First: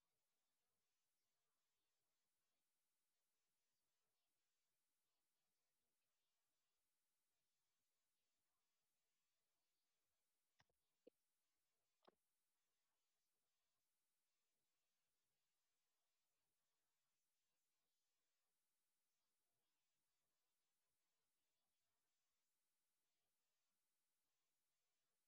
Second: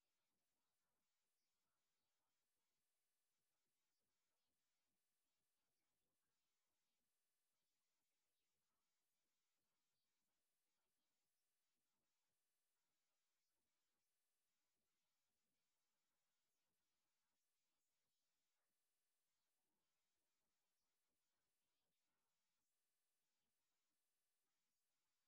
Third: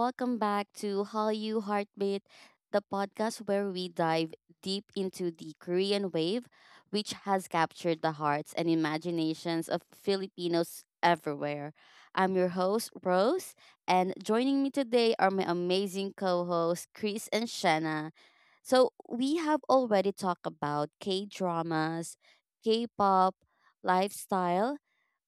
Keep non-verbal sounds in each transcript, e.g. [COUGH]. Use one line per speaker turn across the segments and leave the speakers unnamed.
welcome back to Hallyu Heartbeat, the podcast where we dive deep into the Korean wave, which has captured the hearts and imaginations of Filipinos everywhere. I'm your host, Rose, and joining me today are my amazing co hosts, Chris and Shanna. So we have already talked about K dramas, K pop, lifestyle,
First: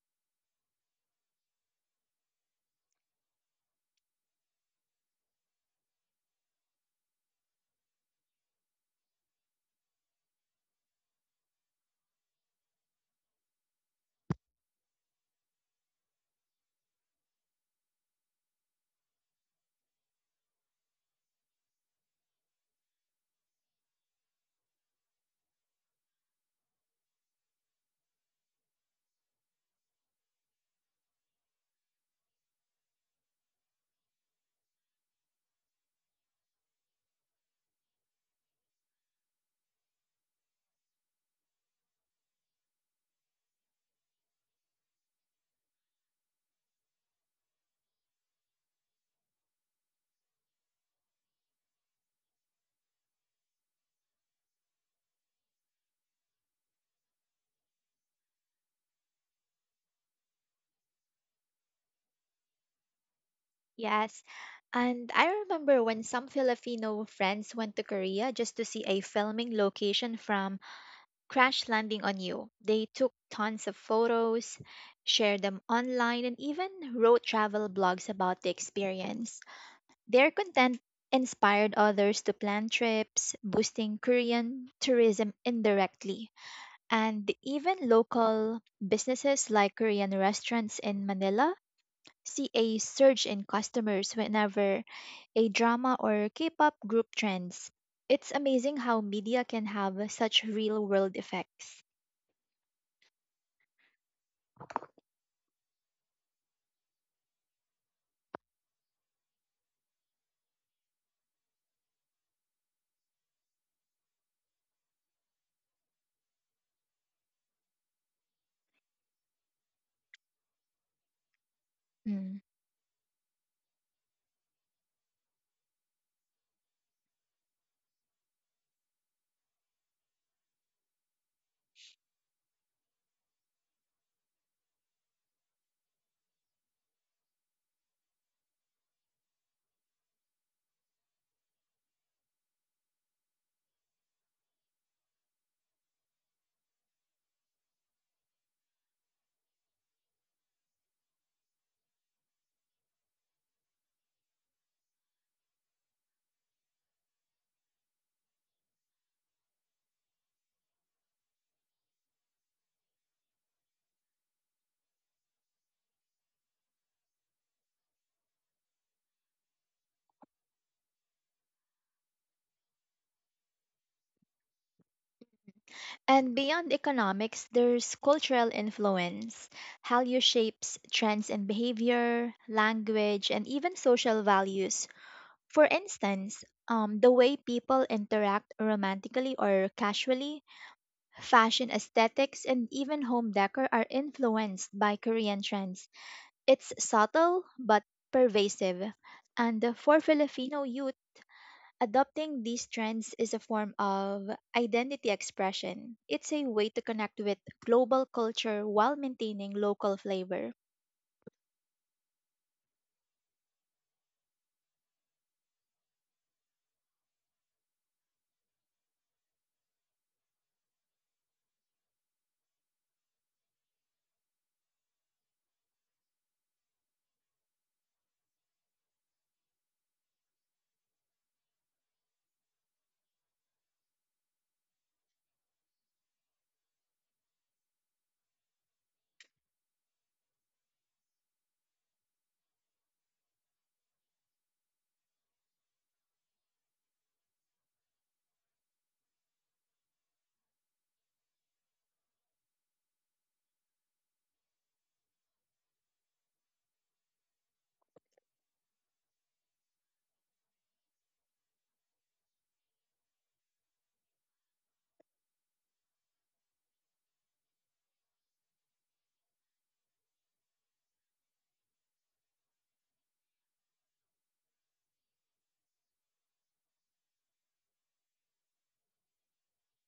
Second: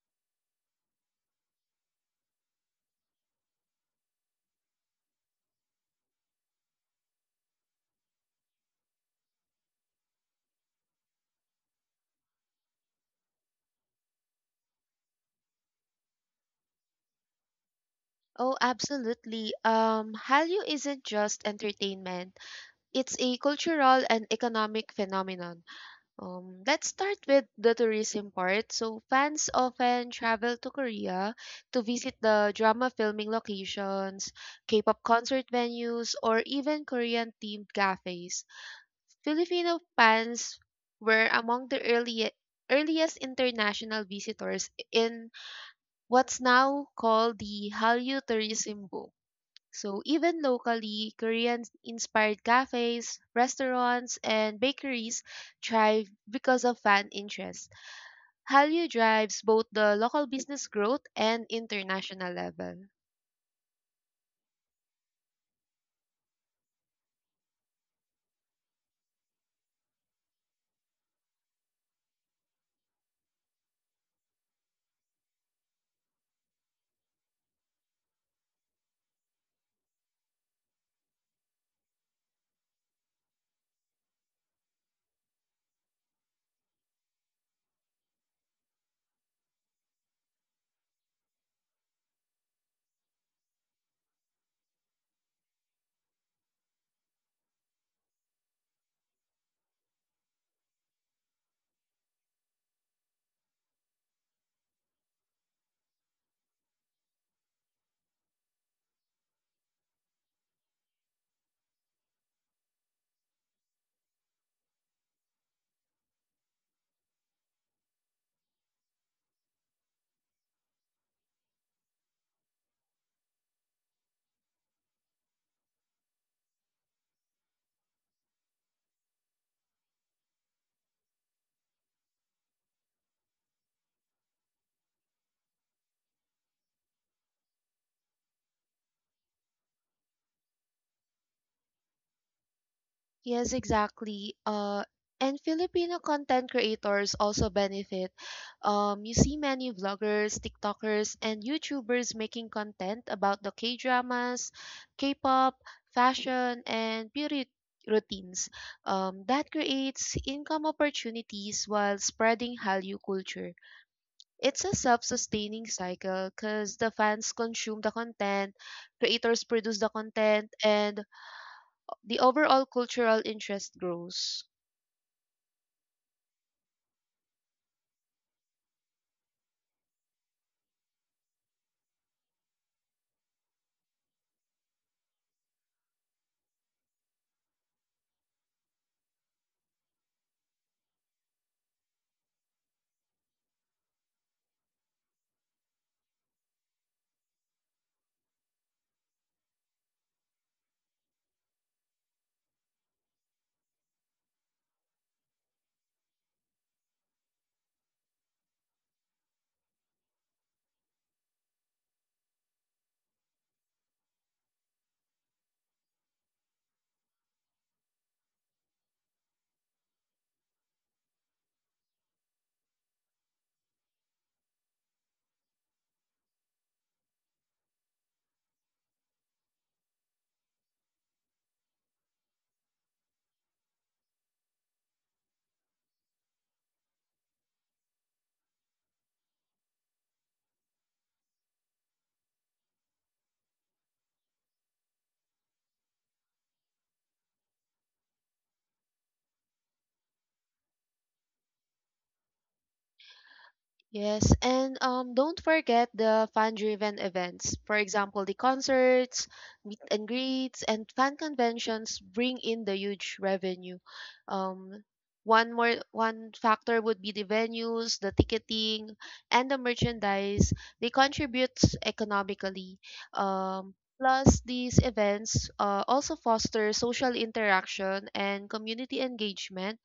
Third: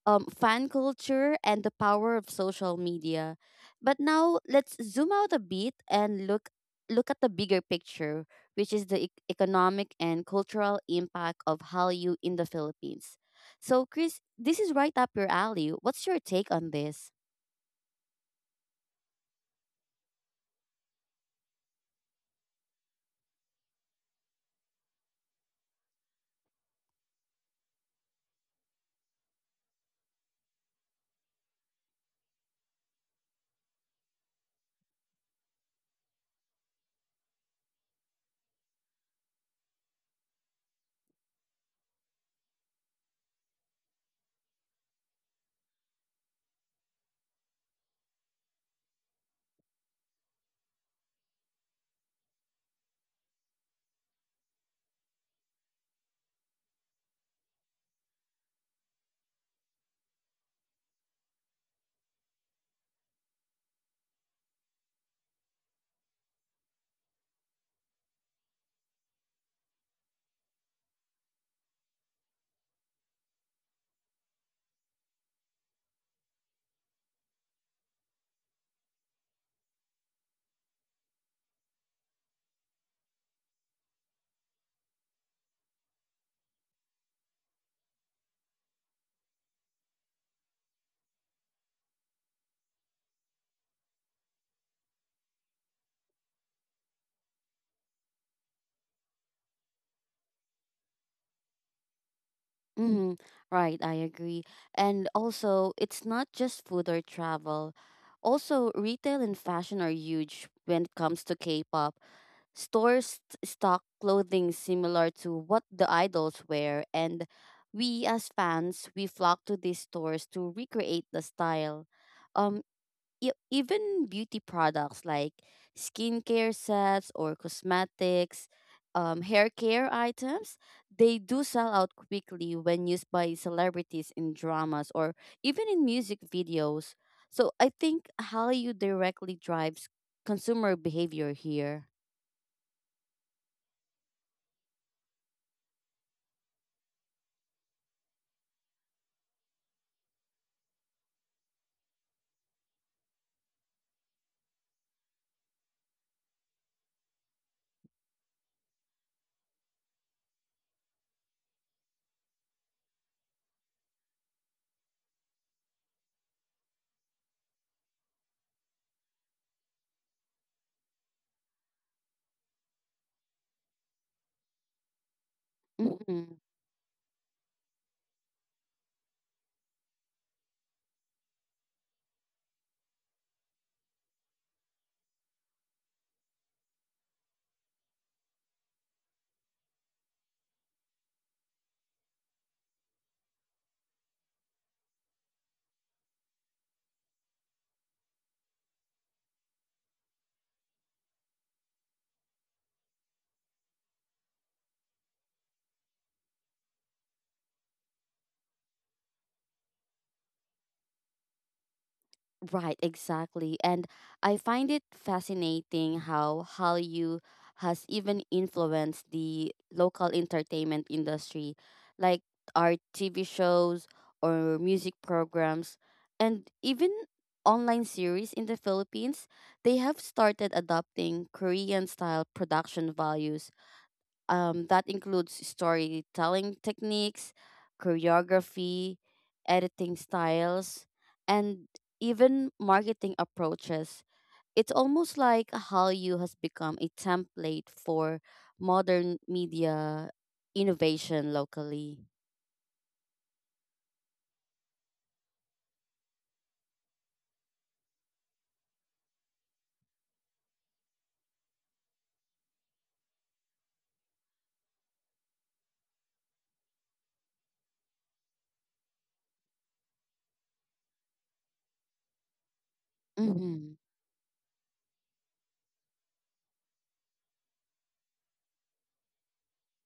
fan culture and the power of social media. But now let's zoom out a bit and look at the bigger picture, which is the economic and cultural impact of Hallyu in the Philippines. So, Chris, this is right up your alley. What's your take on this?
Oh, absolutely. Hallyu isn't just entertainment. It's a cultural and economic phenomenon. Let's start with the tourism part. So, fans often travel to Korea to visit the drama filming locations, K-pop concert venues, or even Korean-themed cafes. Filipino fans were among the early earliest international visitors in what's now called the Hallyu tourism boom. So even locally, Korean-inspired cafes, restaurants, and bakeries thrive because of fan interest. Hallyu drives both the local business growth and international level.
Yes. And I remember when some Filipino friends went to Korea just to see a filming location from Crash Landing on You. They took tons of photos, shared them online, and even wrote travel blogs about the experience. Their content inspired others to plan trips, boosting Korean tourism indirectly. And even local businesses like Korean restaurants in Manila see a surge in customers whenever a drama or K pop group trends. It's amazing how media can have such real world effects.
Mm-hmm. Right, I agree. And also, it's not just food or travel. Also, retail and fashion are huge when it comes to K-pop. Stores stock clothing similar to what the idols wear, and we as fans, we flock to these stores to recreate the style.
Mm.
Um, Even beauty products like skincare sets or cosmetics, hair care items, they do sell out quickly when used by celebrities in dramas or even in music videos. So I think how you directly drives consumer behavior here.
Yes, exactly. And Filipino content creators also benefit. You see many vloggers, TikTokers, and YouTubers making content about the K-dramas, K-pop, fashion, and beauty routines. That creates income opportunities while spreading Hallyu culture. It's a self-sustaining cycle because the fans consume the content, creators produce the content, and the overall cultural interest grows.
And
Mm-hmm.
beyond economics, there's cultural influence. Hallyu shapes trends in behavior, language, and even social values. For instance, the way people interact romantically or casually. Fashion aesthetics and even home decor are influenced by Korean trends. It's subtle but pervasive. And for Filipino youth, adopting these trends is a form of identity expression. It's a way to connect with global culture while maintaining local flavor.
Right, exactly. And I find it fascinating how Hallyu has even influenced the local entertainment industry, like our TV shows or music programs, and even online series in the Philippines. They have started adopting Korean style production values, that includes storytelling techniques, choreography, editing styles, and even marketing approaches. It's almost like Hallyu has become a template for modern media innovation locally.
Yes, and don't forget the fan-driven events. For example, the concerts, meet and greets, and fan conventions bring in the huge revenue. Um, One factor would be the venues, the ticketing, and the merchandise. They contribute economically.
Mm-hmm.
Um, Plus, these events also foster social interaction and community engagement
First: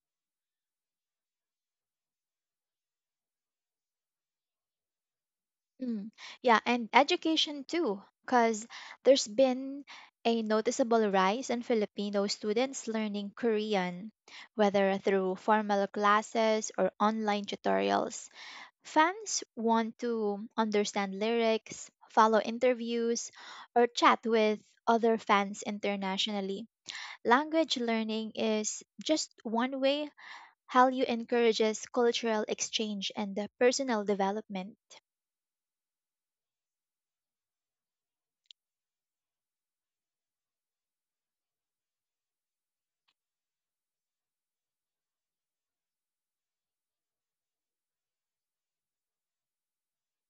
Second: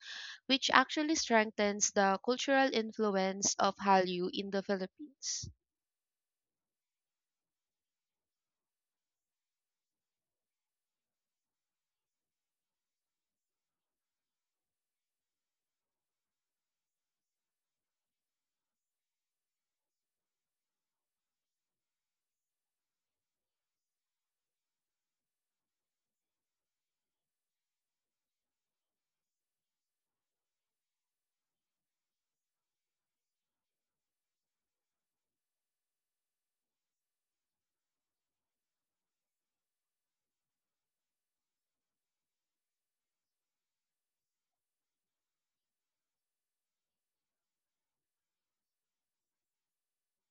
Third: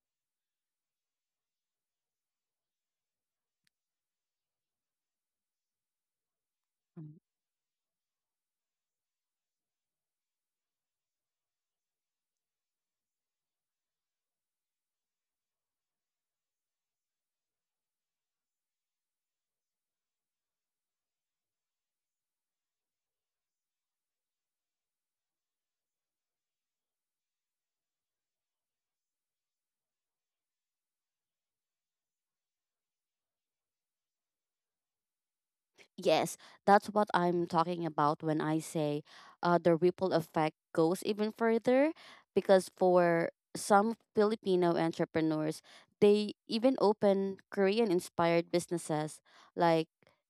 which actually strengthens the cultural influence of Hallyu in the Philippines.
Mm, yeah, and education too, because there's been a noticeable rise in Filipino students learning Korean, whether through formal classes or online tutorials. Fans want to understand lyrics, follow interviews, or chat with other fans internationally. Language learning is just one way Hallyu encourages cultural exchange and personal development.
Yes, that's what I'm talking about when I say the ripple effect goes even further because for some Filipino entrepreneurs, they even open Korean inspired businesses like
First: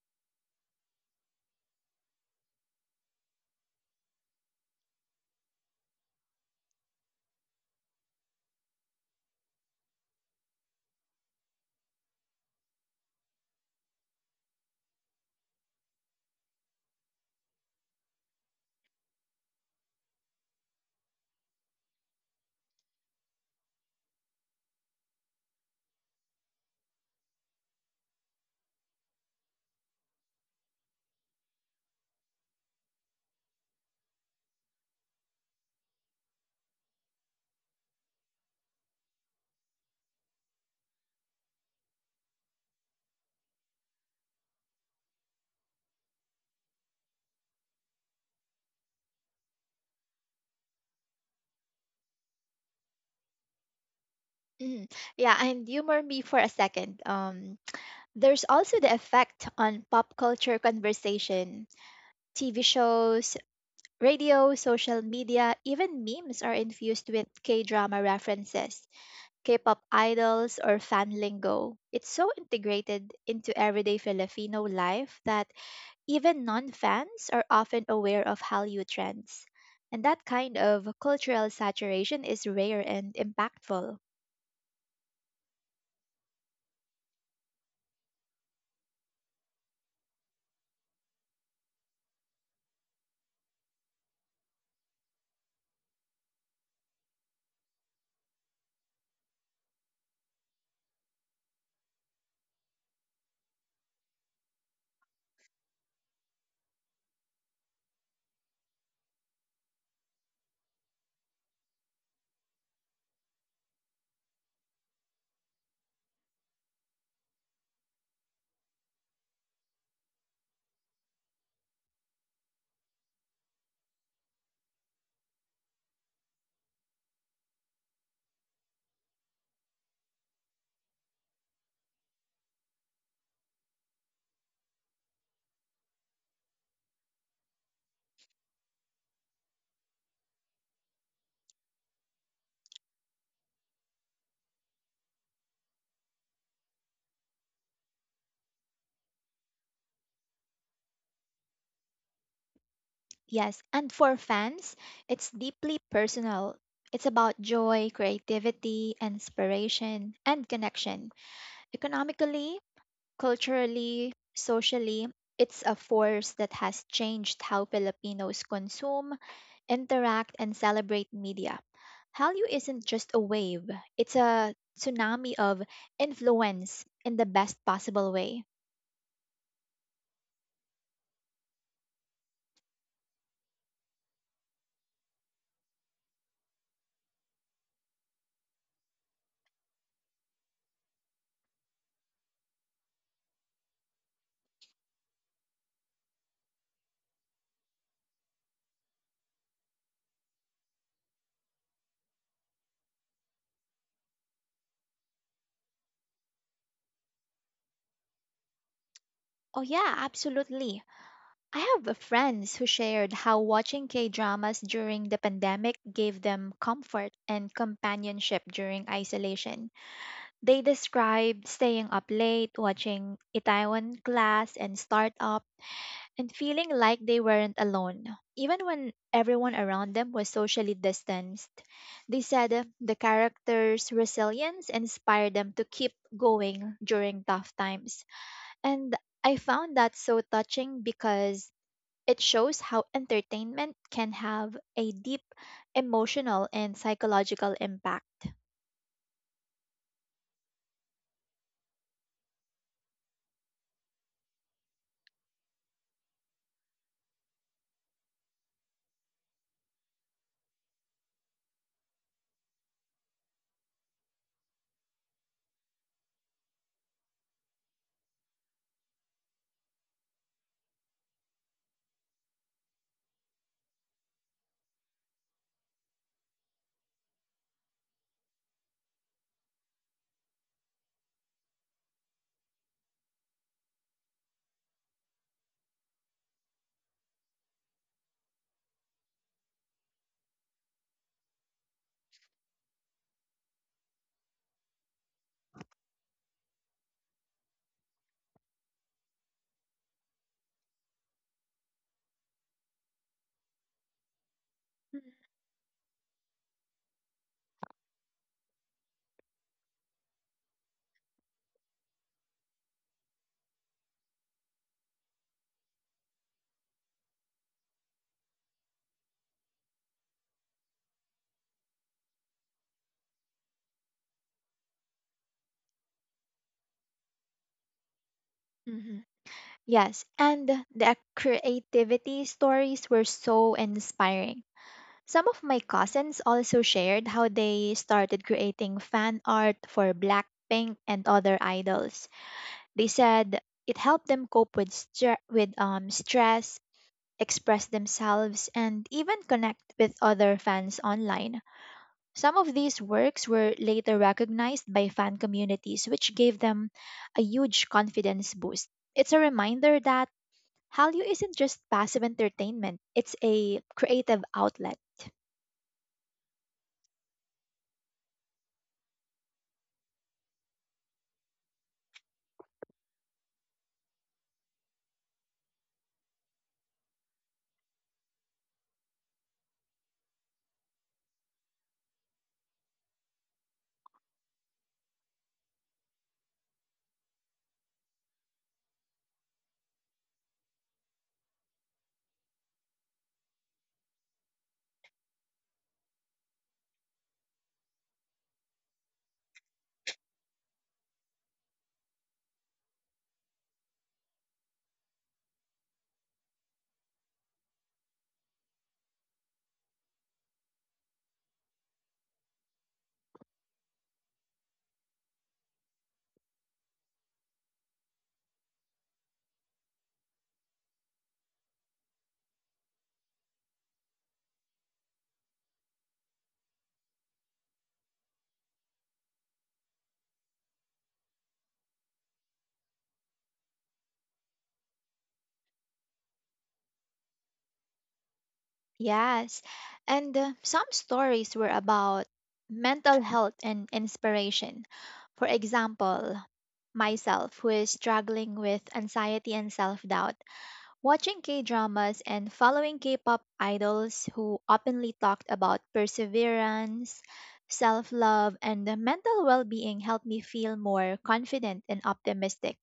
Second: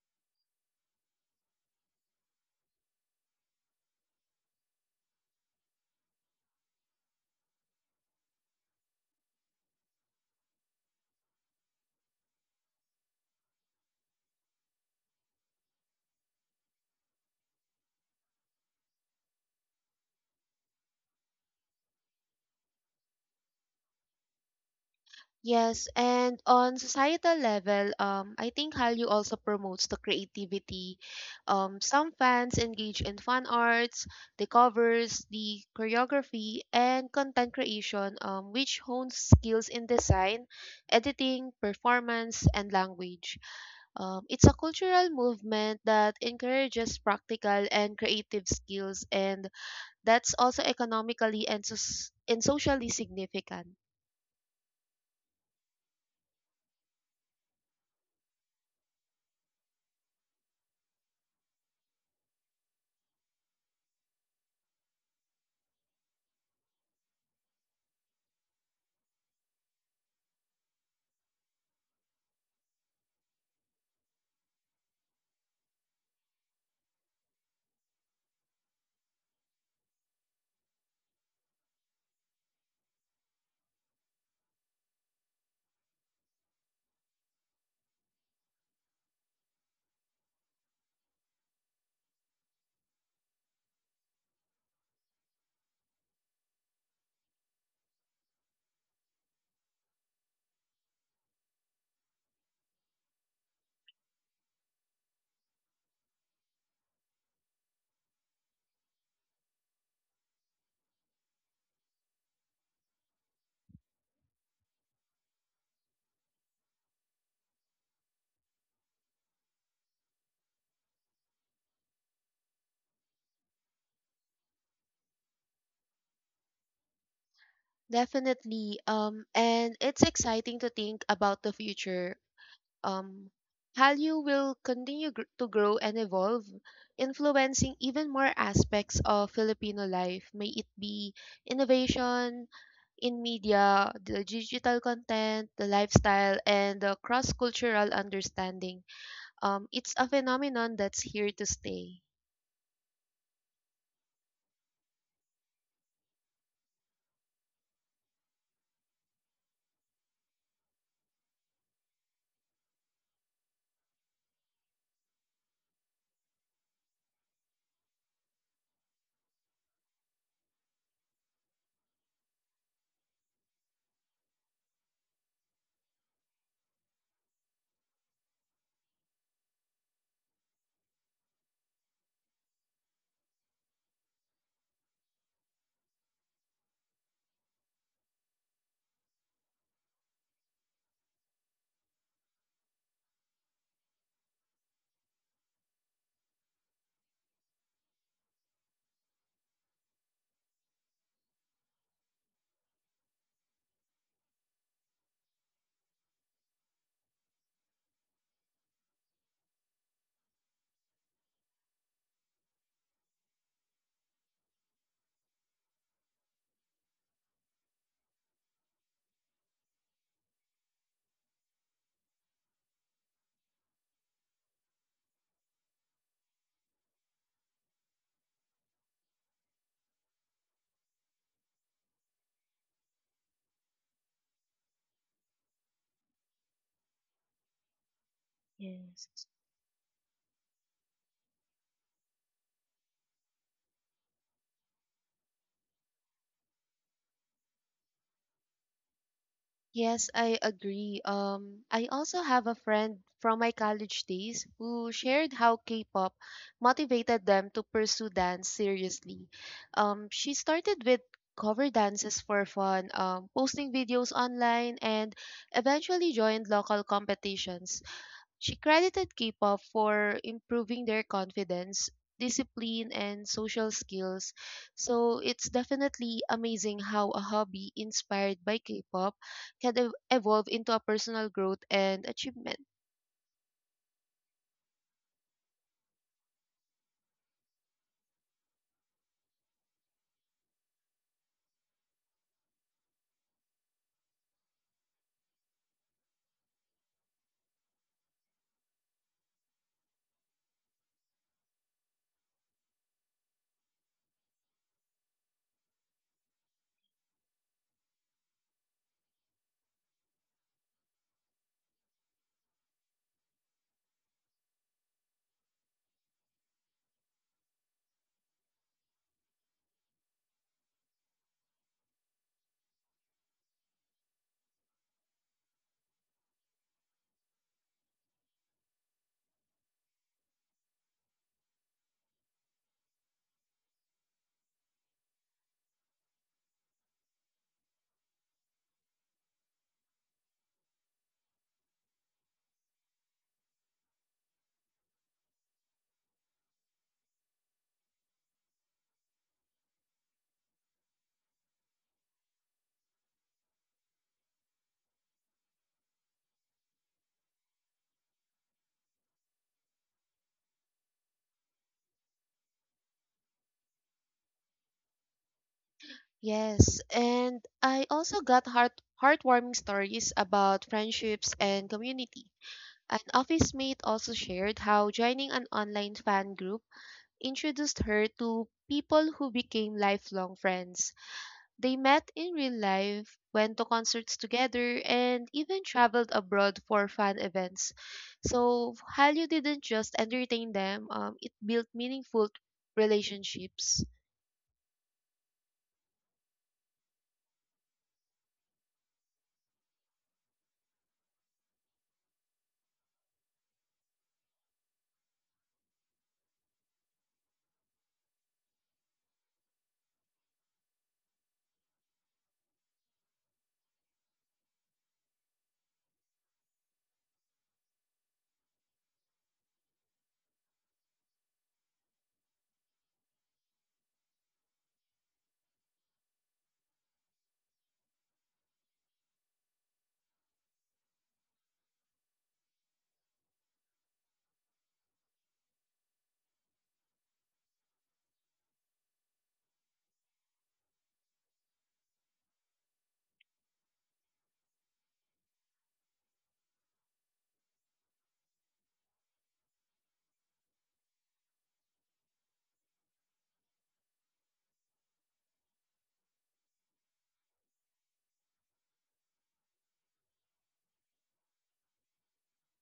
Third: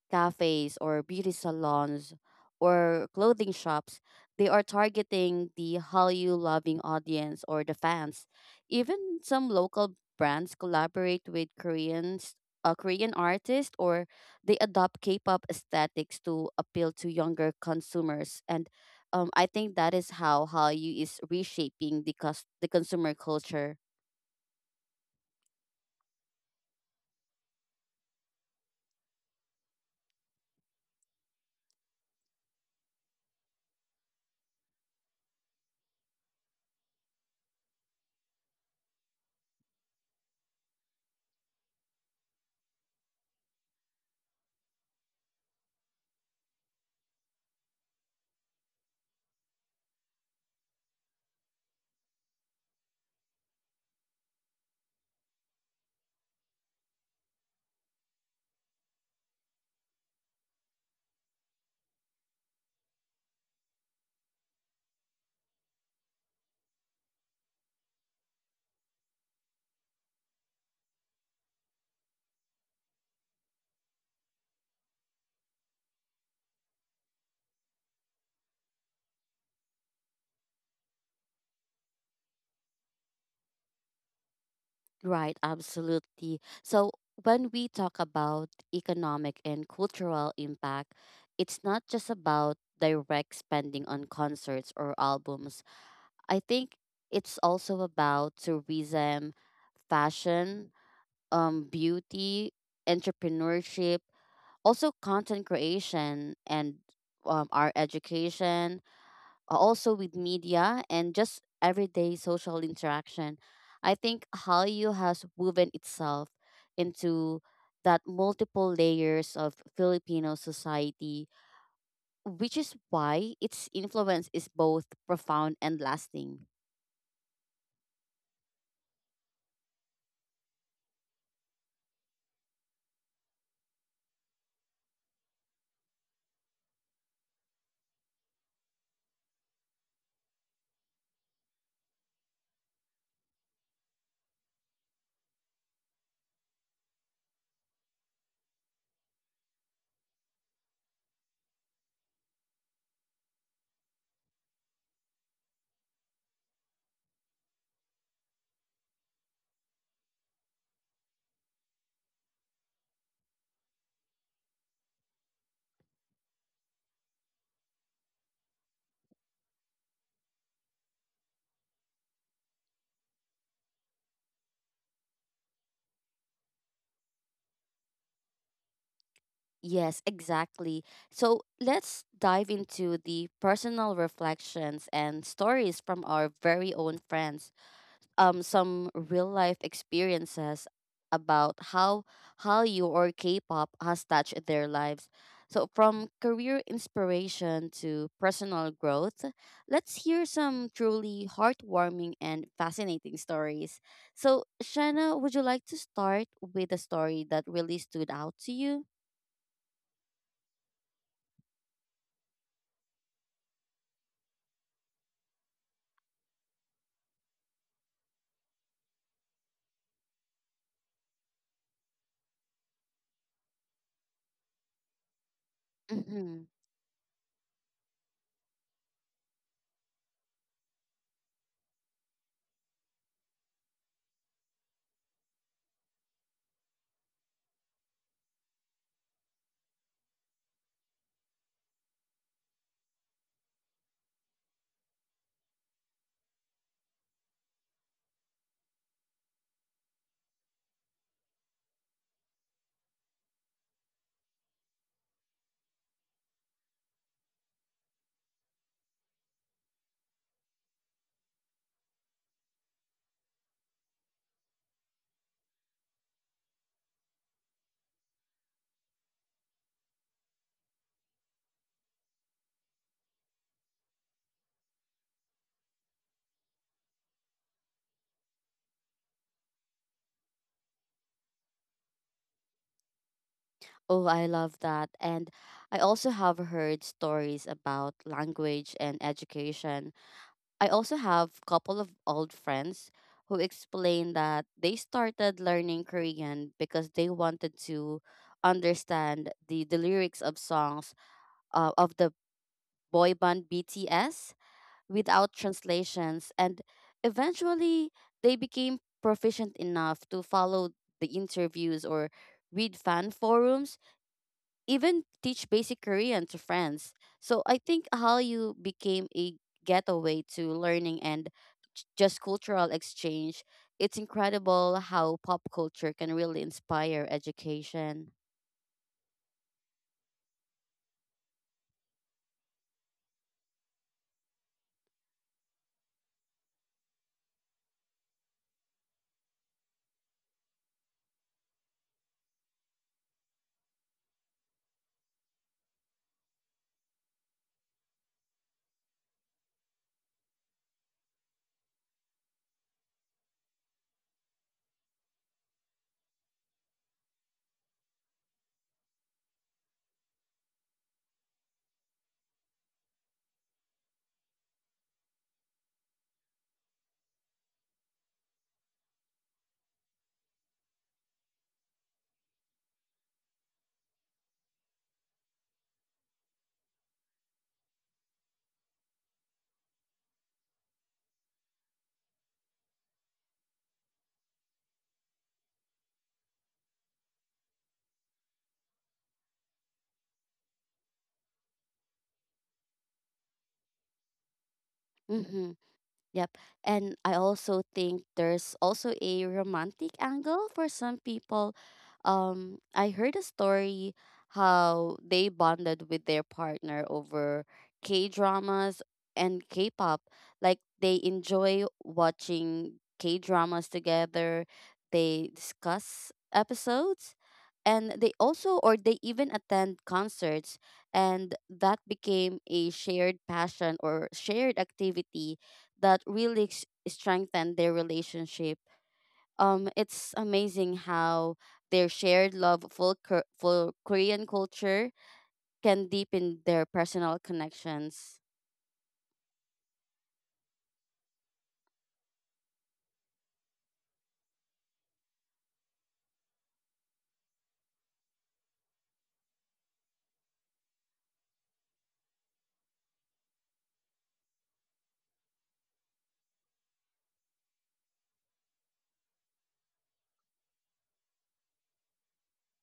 cafes or beauty salons or clothing shops. They are targeting the Hallyu loving audience or the fans. Even some local brands collaborate with Koreans, Korean artists or they adopt K-pop aesthetics to appeal to younger consumers, and I think that is how Hallyu is reshaping the the consumer culture.
Yes, and on societal level, I think Hallyu also promotes the creativity. Some fans engage in fan arts, the covers, the choreography, and content creation, which hones skills in design, editing, performance, and language. It's a cultural movement that encourages practical and creative skills and that's also economically and socially significant.
Hmm, yeah, and humor me for a second. There's also the effect on pop culture conversation. TV shows, radio, social media, even memes are infused with K drama references, K pop idols, or fan lingo. It's so integrated into everyday Filipino life that even non fans are often aware of Hallyu trends. And that kind of cultural saturation is rare and impactful.
Right, absolutely. So when we talk about economic and cultural impact, it's not just about direct spending on concerts or albums. I think it's also about tourism, fashion, beauty, entrepreneurship, also content creation and our education, also with media and just everyday social interaction. I think Hallyu has woven itself into that multiple layers of Filipino society, which is why its influence is both profound and lasting.
Definitely. And it's exciting to think about the future. Um, Hallyu will continue to grow and evolve, influencing even more aspects of Filipino life. May it be innovation in media, the digital content, the lifestyle, and the cross cultural understanding. It's a phenomenon that's here to stay.
Yes, and for fans, it's deeply personal. It's about joy, creativity, inspiration, and connection. Economically, culturally, socially, it's a force that has changed how Filipinos consume, interact, and celebrate media. Hallyu isn't just a wave, it's a tsunami of influence in the best possible way.
Yes, exactly. So let's dive into the personal reflections and stories from our very own friends, some real life experiences about how Hallyu or K-pop has touched their lives. So from career inspiration to personal growth, let's hear some truly heartwarming and fascinating stories. So Shanna, would you like to start with a story that really stood out to you?
Oh, yeah, absolutely. I have a friends who shared how watching K-dramas during the pandemic gave them comfort and companionship during isolation. They described staying up late, watching Itaewon Class and Startup, and
Mhm.
feeling like they weren't alone. Even when everyone around them was socially distanced, they said the characters' resilience inspired them to keep going during tough times. And
Yes.
I found that so touching because it shows how entertainment can have a deep emotional and psychological impact.
Yes, I agree. I also have a friend from my college days who shared how K-pop motivated them to pursue dance seriously. She started with cover dances for fun, posting videos online, and eventually joined local competitions. She credited K-pop for improving their confidence, discipline, and social skills. So it's definitely amazing how a hobby inspired by K-pop can evolve into a personal growth and achievement.
Oh, I love that. And I also have heard stories about language and education. I also have a couple of old friends who explain that they started learning Korean because they wanted to understand the lyrics of songs of the boy band BTS
Mm.
without translations, and eventually they became proficient enough to follow the interviews or read fan forums, even teach basic Korean to friends. So I think Hallyu became a getaway to learning and just cultural exchange. It's incredible how pop culture can really inspire education.
Mhm. Yes, and the creativity stories were so inspiring. Some of my cousins also shared how they started creating fan art for Blackpink and other idols. They said it helped them cope with stress, express themselves, and even connect with other fans online. Some of these works were later recognized by fan communities, which gave them a huge confidence boost. It's a reminder that Hallyu isn't just passive entertainment, it's a creative outlet.
Yes, and I also got heartwarming stories about friendships and community. An office mate also shared how joining an online fan group introduced her to people who became lifelong friends. They met in real life, went to concerts together, and even traveled abroad for fan events. So Hallyu didn't just entertain them, it built meaningful relationships.
Mm-hmm. Yep. And I also think there's also a romantic angle for some people. I heard a story how they bonded with their partner over K dramas and K pop. Like they enjoy watching K dramas together, they discuss episodes, and they also or they even attend concerts, and that became a shared passion or shared activity that really strengthened their relationship. It's amazing how their shared love for, for Korean culture can deepen their personal connections.
Yes. And some stories were about mental health and inspiration. For example, myself, who is struggling with anxiety and self doubt, watching K dramas and following K pop idols who openly talked about perseverance, self love, and the mental well being helped me feel more confident and optimistic.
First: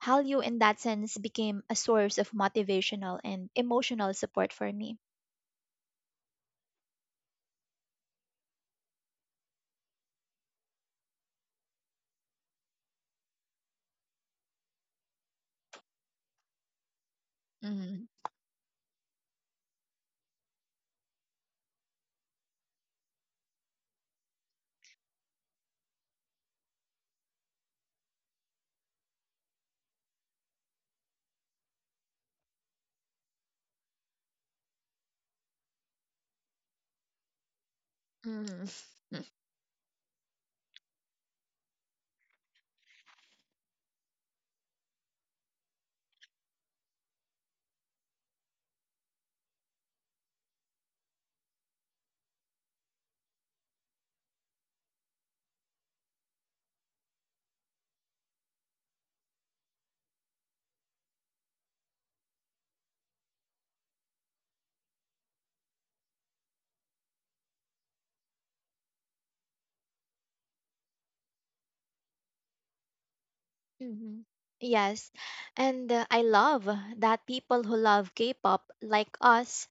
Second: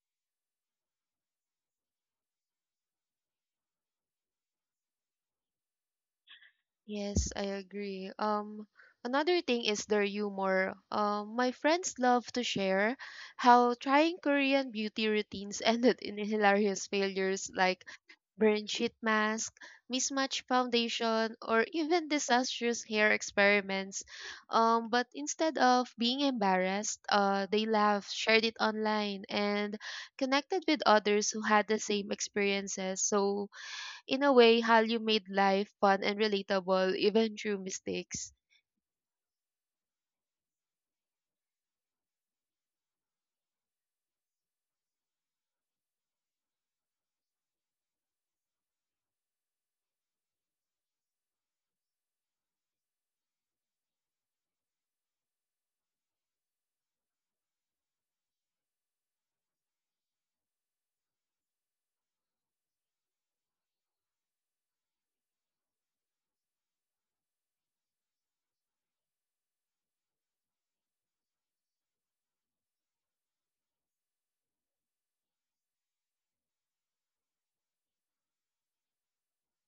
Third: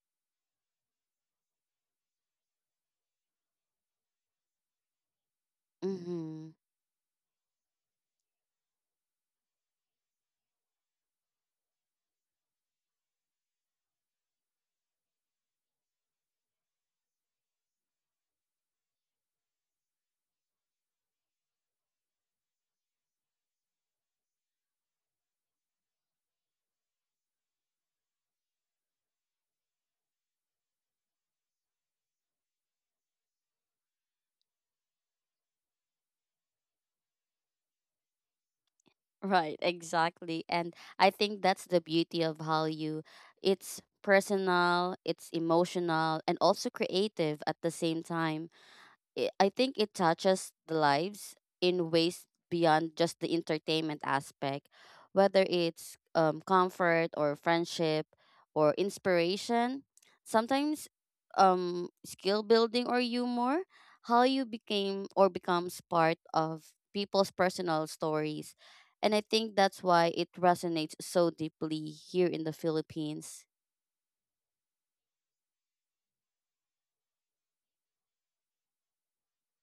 Hallyu, in that sense, became a source of motivational and emotional support for me.
Mm-hmm.
Yes, I agree. Another thing is their humor. My friends love to share how trying Korean beauty routines [LAUGHS] ended in hilarious failures, like
Mhm.
burn sheet mask, mismatched foundation, or even disastrous hair experiments. But instead of being embarrassed, they laughed, shared it online, and connected with others who had the same experiences. So, in a way, Hallyu made life fun and relatable, even through mistakes.
Right, exactly. And I think that's the beauty of Hallyu. It's personal, it's emotional, and also creative at the same time. I think it touches the lives in ways beyond just the entertainment aspect, whether it's comfort or friendship or inspiration. Sometimes, skill building or humor, how you became or becomes part of people's personal stories, and I think that's why it resonates so deeply here in the Philippines.
Hmm. Yes, and I love that people who love K-pop, like us,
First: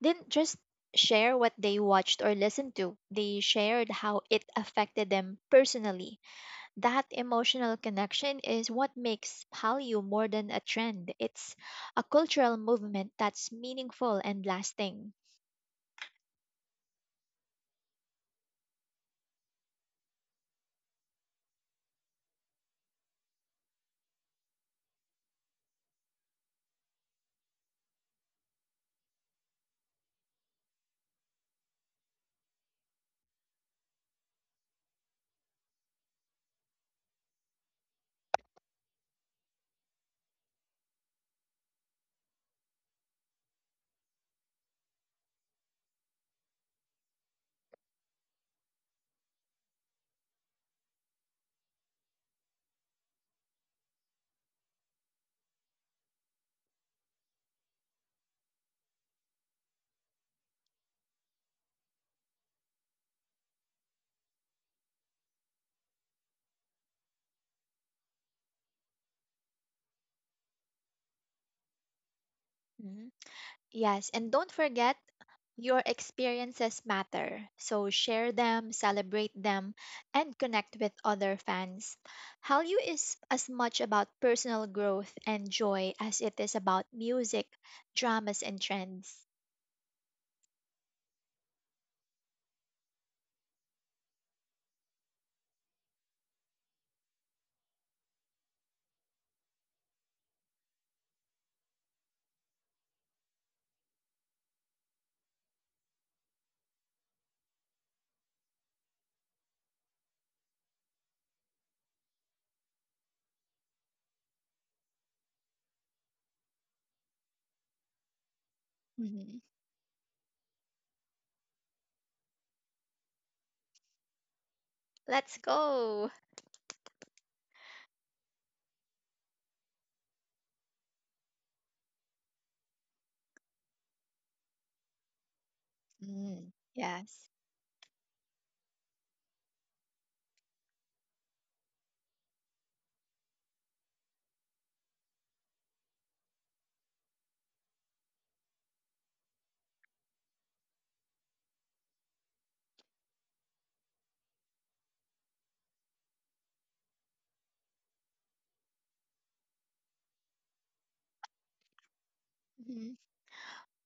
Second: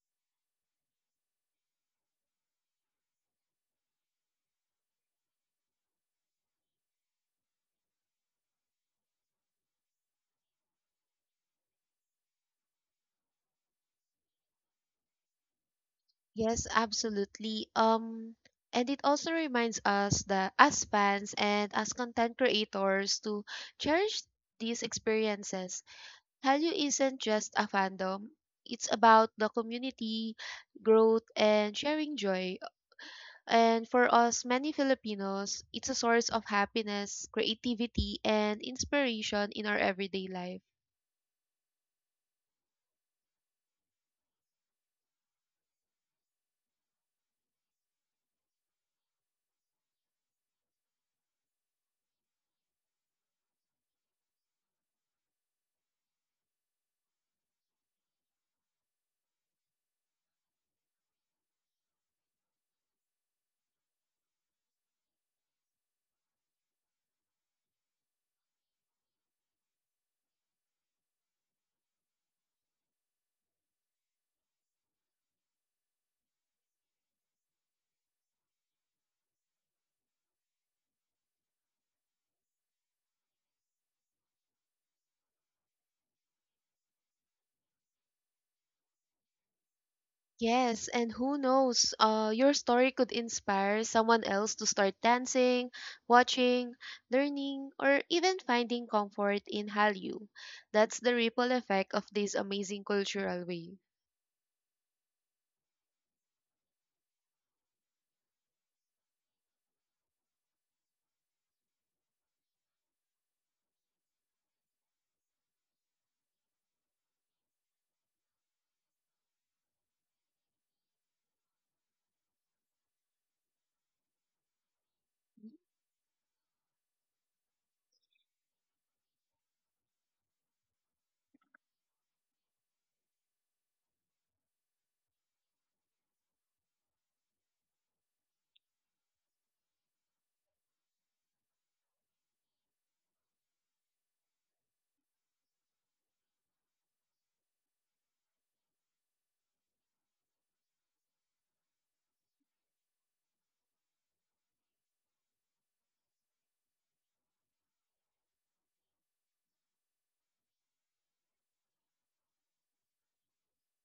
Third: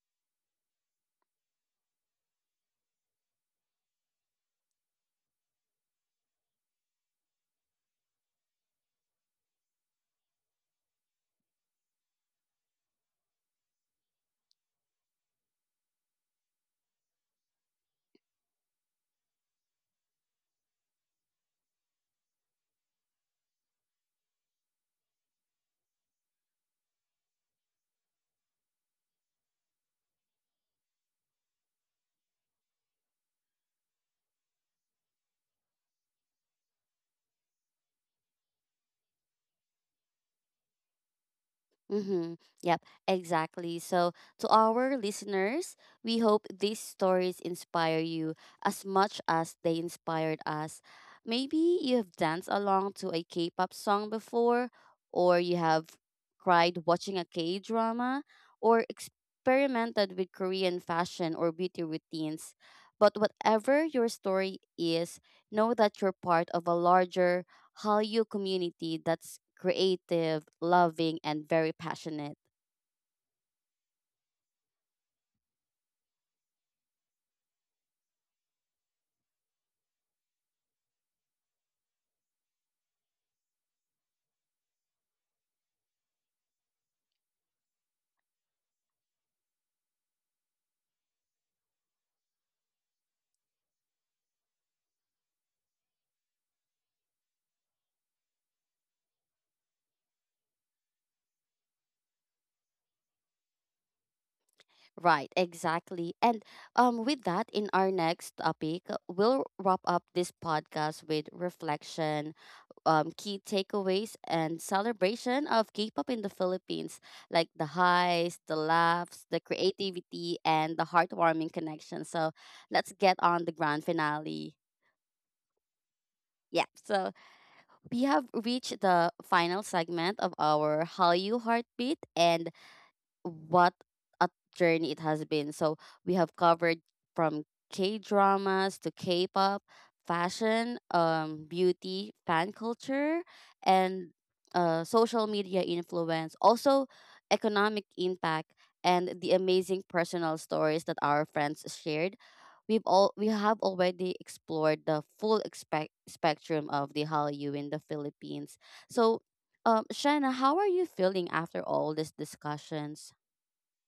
didn't just share what they watched or listened to, they shared how it affected them personally. That emotional connection is what makes Hallyu more than a trend. It's a cultural movement that's meaningful and lasting.
Yes, absolutely. And it also reminds us that as fans and as content creators to cherish these experiences. Hallyu isn't just a fandom. It's about the community, growth, and sharing joy. And for us, many Filipinos, it's a source of happiness, creativity, and inspiration in our everyday life.
Mm-hmm. Yep, exactly. So, to our listeners, we hope these stories inspire you as much as they inspired us. Maybe you have danced along to a K pop song before, or you have cried watching a K drama, or experimented with Korean fashion or beauty routines. But whatever your story is, know that you're part of a larger Hallyu community that's creative, loving, and very passionate.
Mm-hmm. Yes, and don't forget, your experiences matter. So share them, celebrate them, and connect with other fans. Hallyu is as much about personal growth and joy as it is about music, dramas, and trends.
Yes, and who knows, your story could inspire someone else to start dancing, watching, learning, or even finding comfort in Hallyu. That's the ripple effect of this amazing cultural wave.
Right, exactly. And with that, in our next topic, we'll wrap up this podcast with reflection, key takeaways, and celebration of K pop in the Philippines, like the highs, the laughs, the
Mhm.
creativity, and the heartwarming connection. So let's get on the grand finale.
Let's go!
Yeah, so we have reached the final segment of our Hallyu Heartbeat, and what a journey it has been. So we have
Mm,
covered
yes.
from K dramas to K pop, fashion, beauty, fan culture, and social media influence, also economic impact, and the amazing personal stories that our friends shared. We have already explored the full expect spectrum of the Hallyu in the Philippines. So, Shanna, how are you feeling after all these
Mm-hmm.
discussions?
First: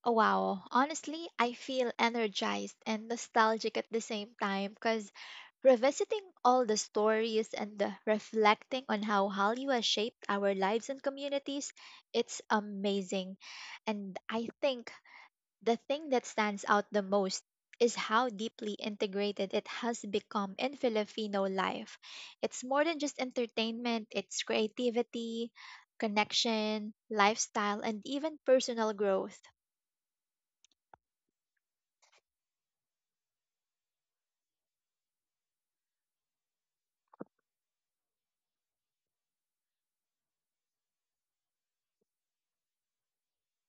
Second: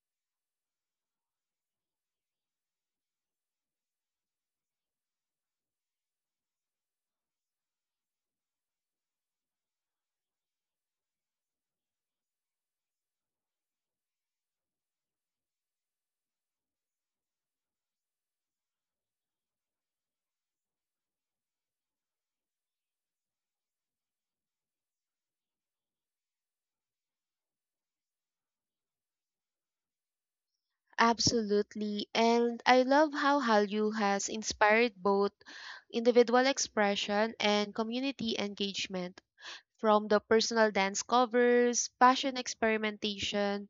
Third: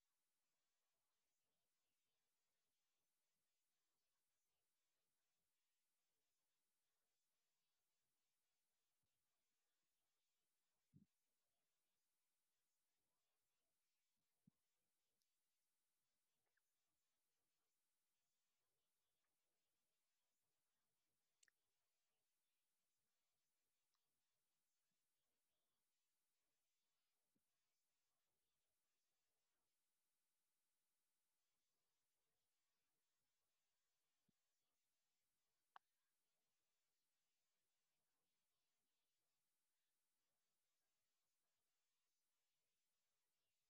Oh, wow. Honestly, I feel energized and nostalgic at the same time because revisiting all the stories and the reflecting on how Hallyu has shaped our lives and communities, it's amazing. And I think the thing that stands out the most is how deeply integrated it has become in Filipino life. It's more than just entertainment, it's creativity, connection, lifestyle, and even personal growth.
Absolutely, and I love how Hallyu has inspired both individual expression and community engagement. From the personal dance covers, passion experimentation,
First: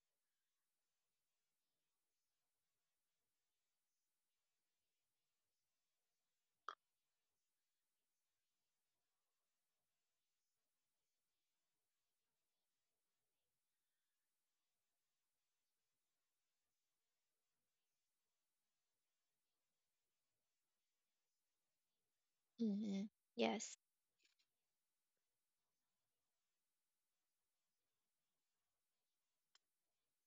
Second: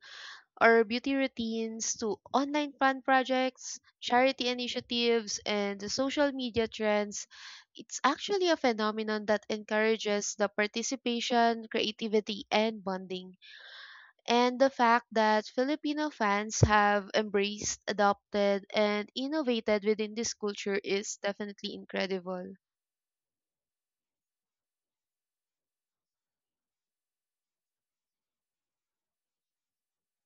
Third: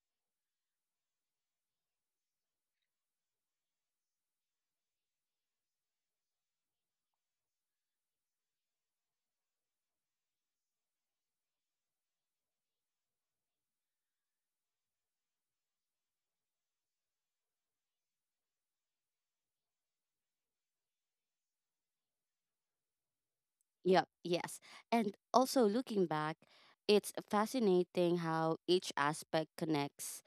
our beauty routines to online fun projects, charity initiatives, and the social media trends, it's actually a phenomenon that encourages the participation, creativity, and bonding. And the fact that Filipino fans have embraced, adopted, and innovated within this culture is definitely incredible.
Mm-hmm. Yes.
Yep, yes. And also looking back, it's fascinating how each aspect connects.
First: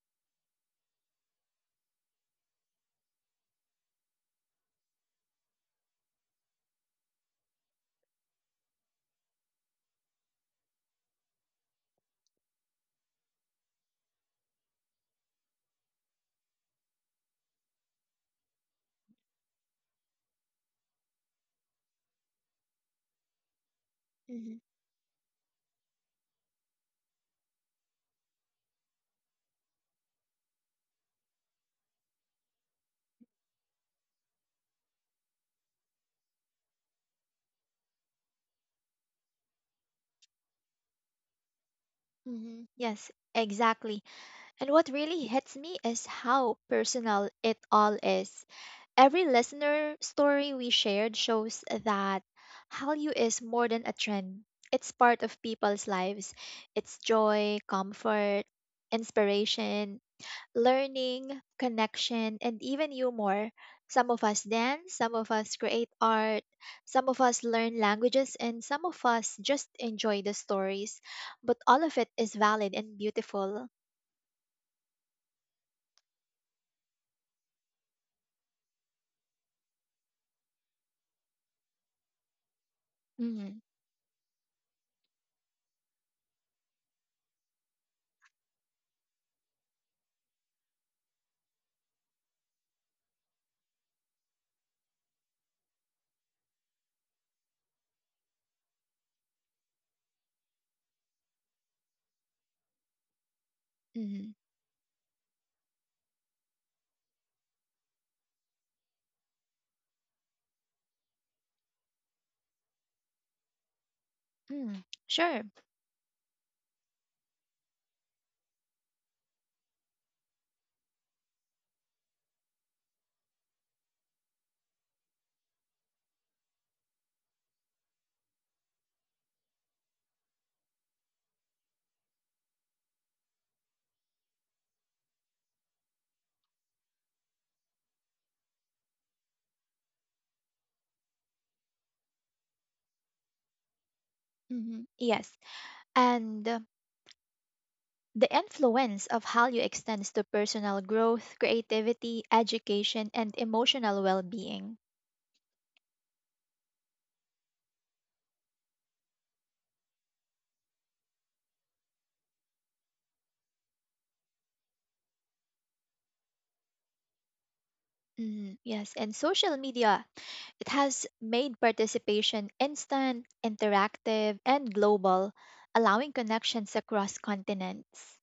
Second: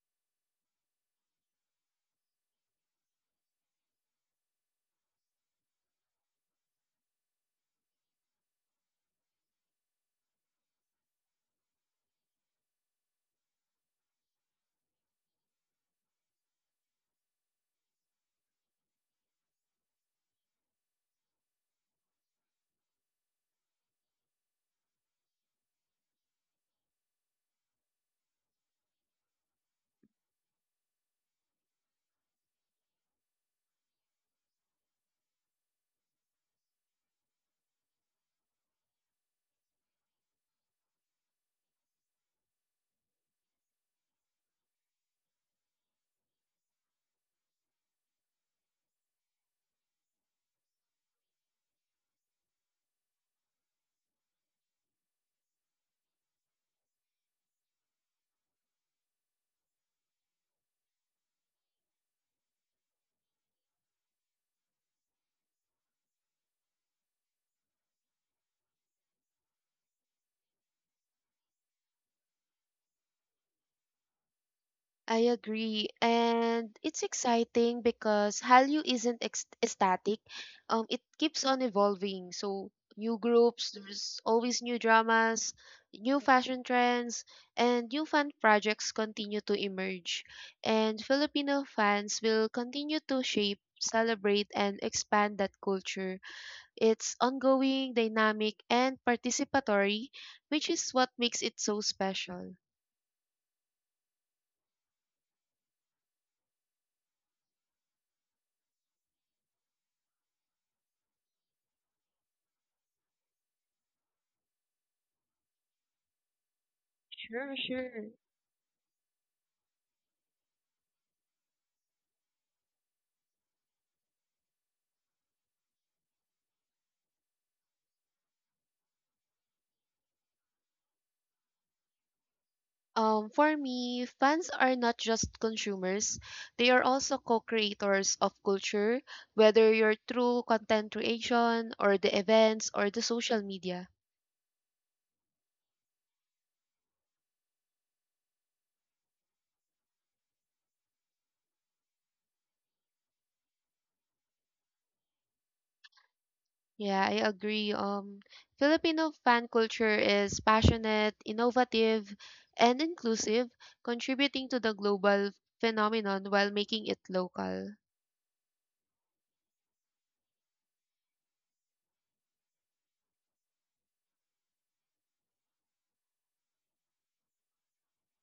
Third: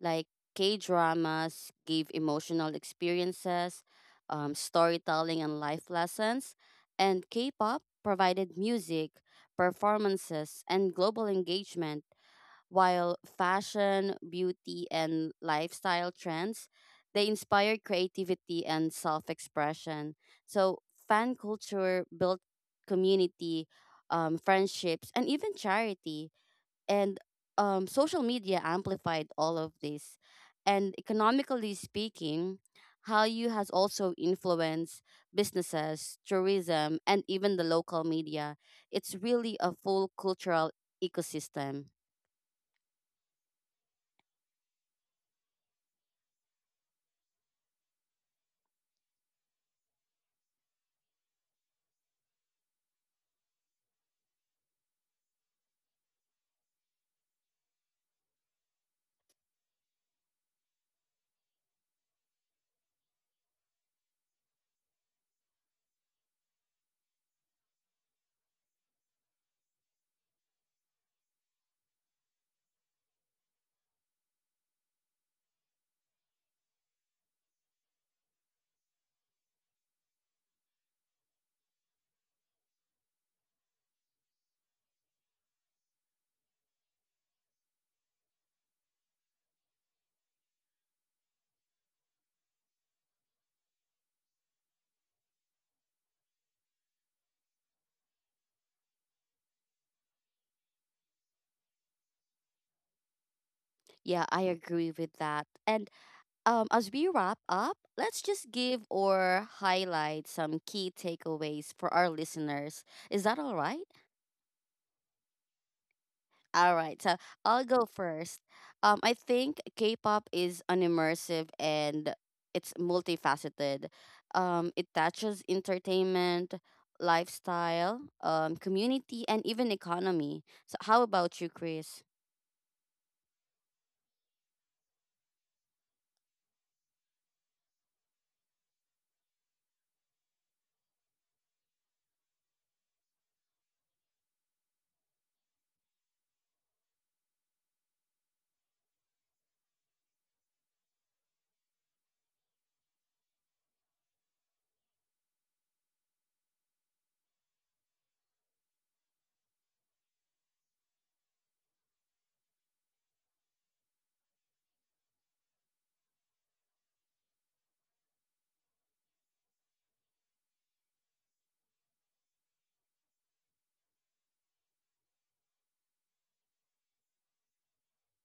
Like K dramas give emotional experiences, storytelling, and life lessons. And K pop provided music, performances, and global engagement, while fashion, beauty, and lifestyle trends, they inspire creativity and self-expression. So fan culture built community,
Mm-hmm.
friendships, and even charity. And social media amplified all of this. And economically speaking, Hallyu has also influenced businesses, tourism, and even the local media. It's really a full cultural ecosystem.
Mm-hmm. Yes, exactly. And what really hits me is how personal it all is. Every listener story we shared shows that Hallyu is more than a trend. It's part of people's lives. It's joy, comfort, inspiration, learning, connection, and even humor. Some of us dance, some of us create art, some of us learn languages, and some of us just enjoy the stories. But all of it is valid and beautiful.
I agree. And it's exciting because Hallyu isn't static. It keeps on evolving. So new
Mm-hmm.
groups, there's always new dramas, new fashion trends, and new fan projects continue to emerge. And Filipino fans will continue to shape, celebrate, and expand that culture. It's ongoing, dynamic, and participatory, which is what makes it so special.
Yeah,
Mm-hmm.
I agree with that. And as we wrap up, let's just give or highlight some key takeaways for our listeners. Is that all right?
Mm. Sure.
All right, so
Sure,
I'll go
sure.
first. I think K pop is an immersive and it's multifaceted. It touches entertainment, lifestyle, community, and even economy. So, how about you, Chris?
For me, fans are not just consumers, they are also co creators of culture, whether you're through content creation or the events or the social media.
Mm-hmm. Yes. And the influence of Hallyu extends to personal growth, creativity, education, and emotional well being.
Yeah, I agree. Filipino fan culture is passionate, innovative, and inclusive, contributing to the global phenomenon while making it local.
Mm, yes, and social media, it has made participation instant, interactive, and global, allowing connections across continents.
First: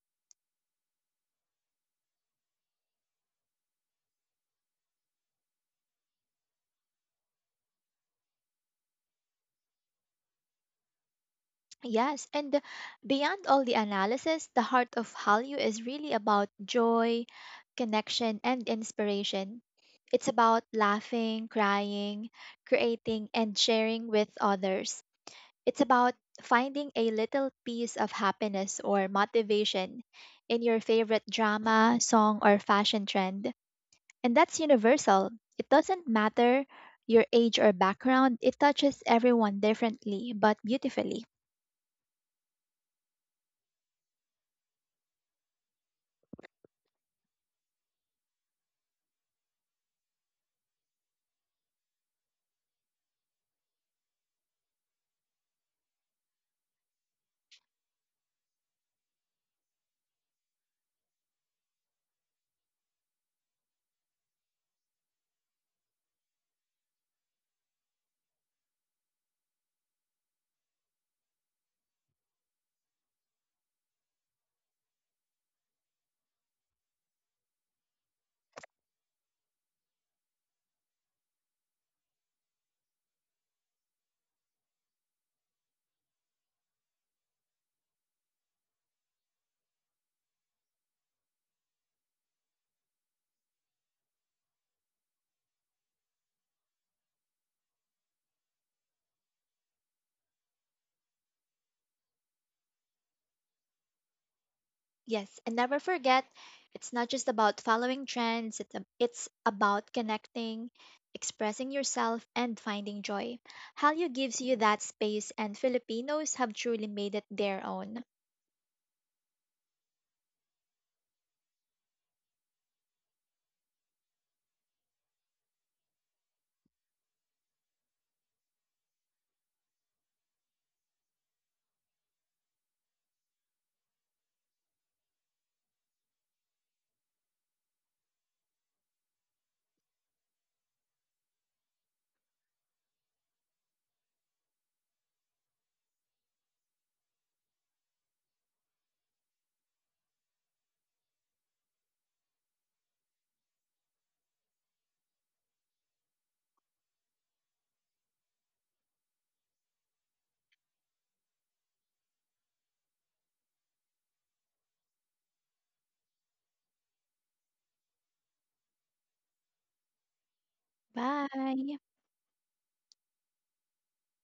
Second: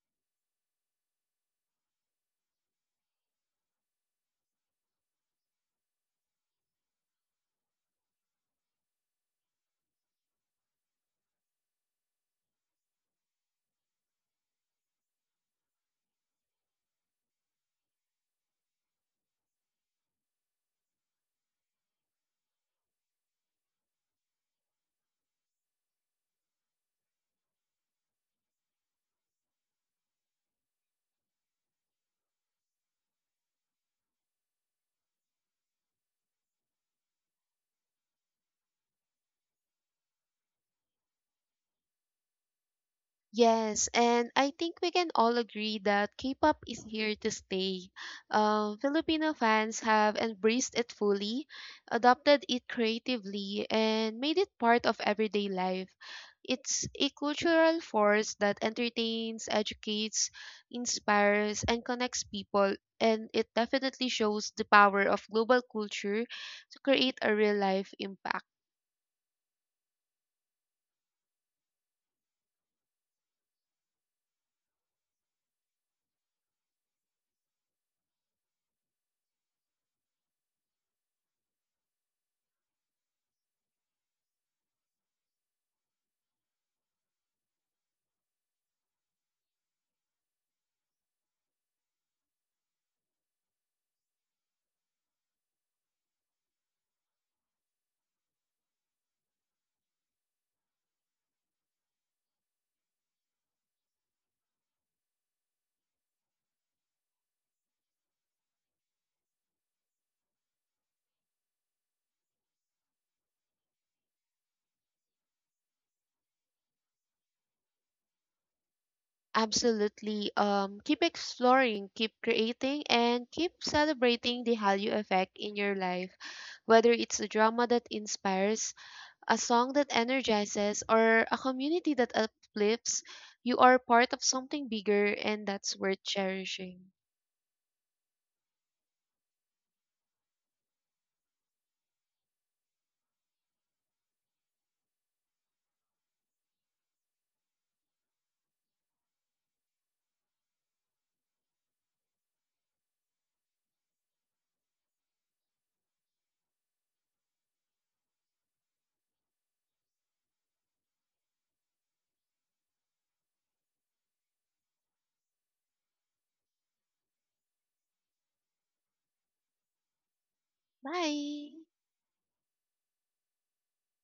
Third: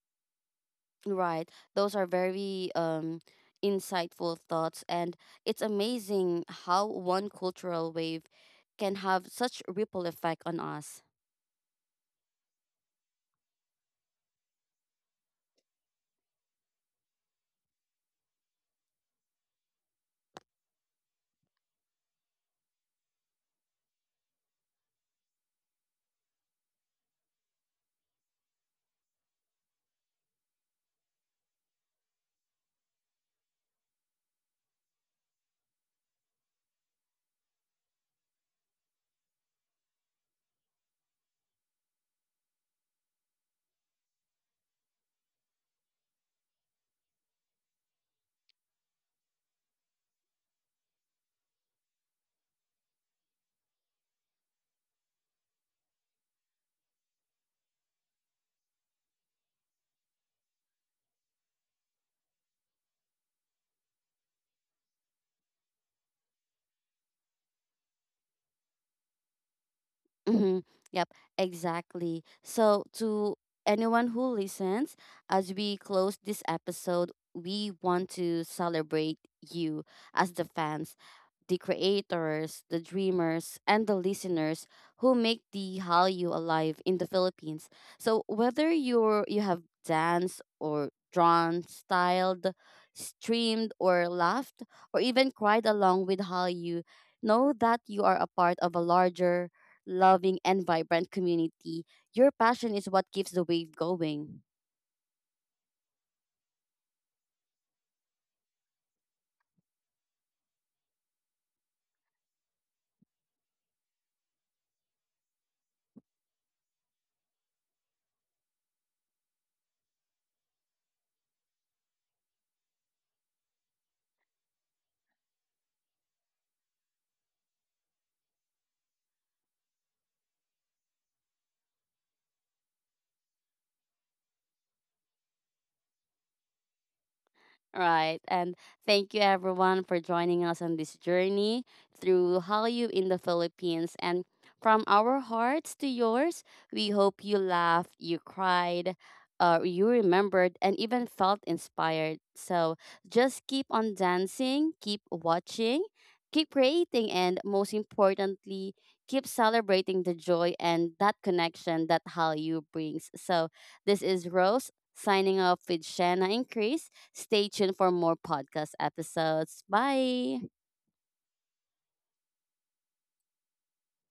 Right. Those are very insightful thoughts. And it's amazing how one cultural wave can have such ripple effect on us.
Yes, and beyond all the analysis, the heart of Hallyu is really about joy, connection, and inspiration. It's about laughing, crying, creating, and sharing with others. It's about finding a little piece of happiness or motivation in your favorite drama, song, or fashion trend. And that's universal. It doesn't matter your age or background, it touches everyone differently but beautifully.
Yes, and I think we can all agree that K-pop is here to stay. Filipino fans have embraced it fully, adopted it creatively, and made it part of everyday life. It's a cultural force that entertains, educates, inspires, and connects people, and it definitely shows the power of global culture to create a real life impact.
Mm-hmm. Yep, exactly. So, to anyone who listens, as we close this episode, we want to celebrate you as the fans, the creators, the dreamers, and the listeners who make the Hallyu alive in the Philippines. So, whether you have danced or drawn, styled, streamed, or laughed, or even cried along with Hallyu, know that you are a part of a larger, loving, and vibrant community. Your passion is what keeps the wave going.
Yes, and never forget, it's not just about following trends, it's about connecting, expressing yourself, and finding joy. Hallyu gives you that space, and Filipinos have truly made it their own.
Absolutely. Keep exploring, keep creating, and keep celebrating the Hallyu effect in your life. Whether it's a drama that inspires, a song that energizes, or a community that uplifts, you are part of something bigger, and that's worth cherishing.
Right. And thank you everyone for joining us on this journey through Hallyu in the Philippines. And from our hearts to yours, we hope you laughed, you cried, you remembered, and even felt inspired. So just keep on dancing, keep watching, keep creating, and most importantly, keep celebrating the joy and that connection that Hallyu brings. So this is Rose signing off with Shanna and Chris. Stay tuned for more podcast episodes. Bye.
Bye!
Bye.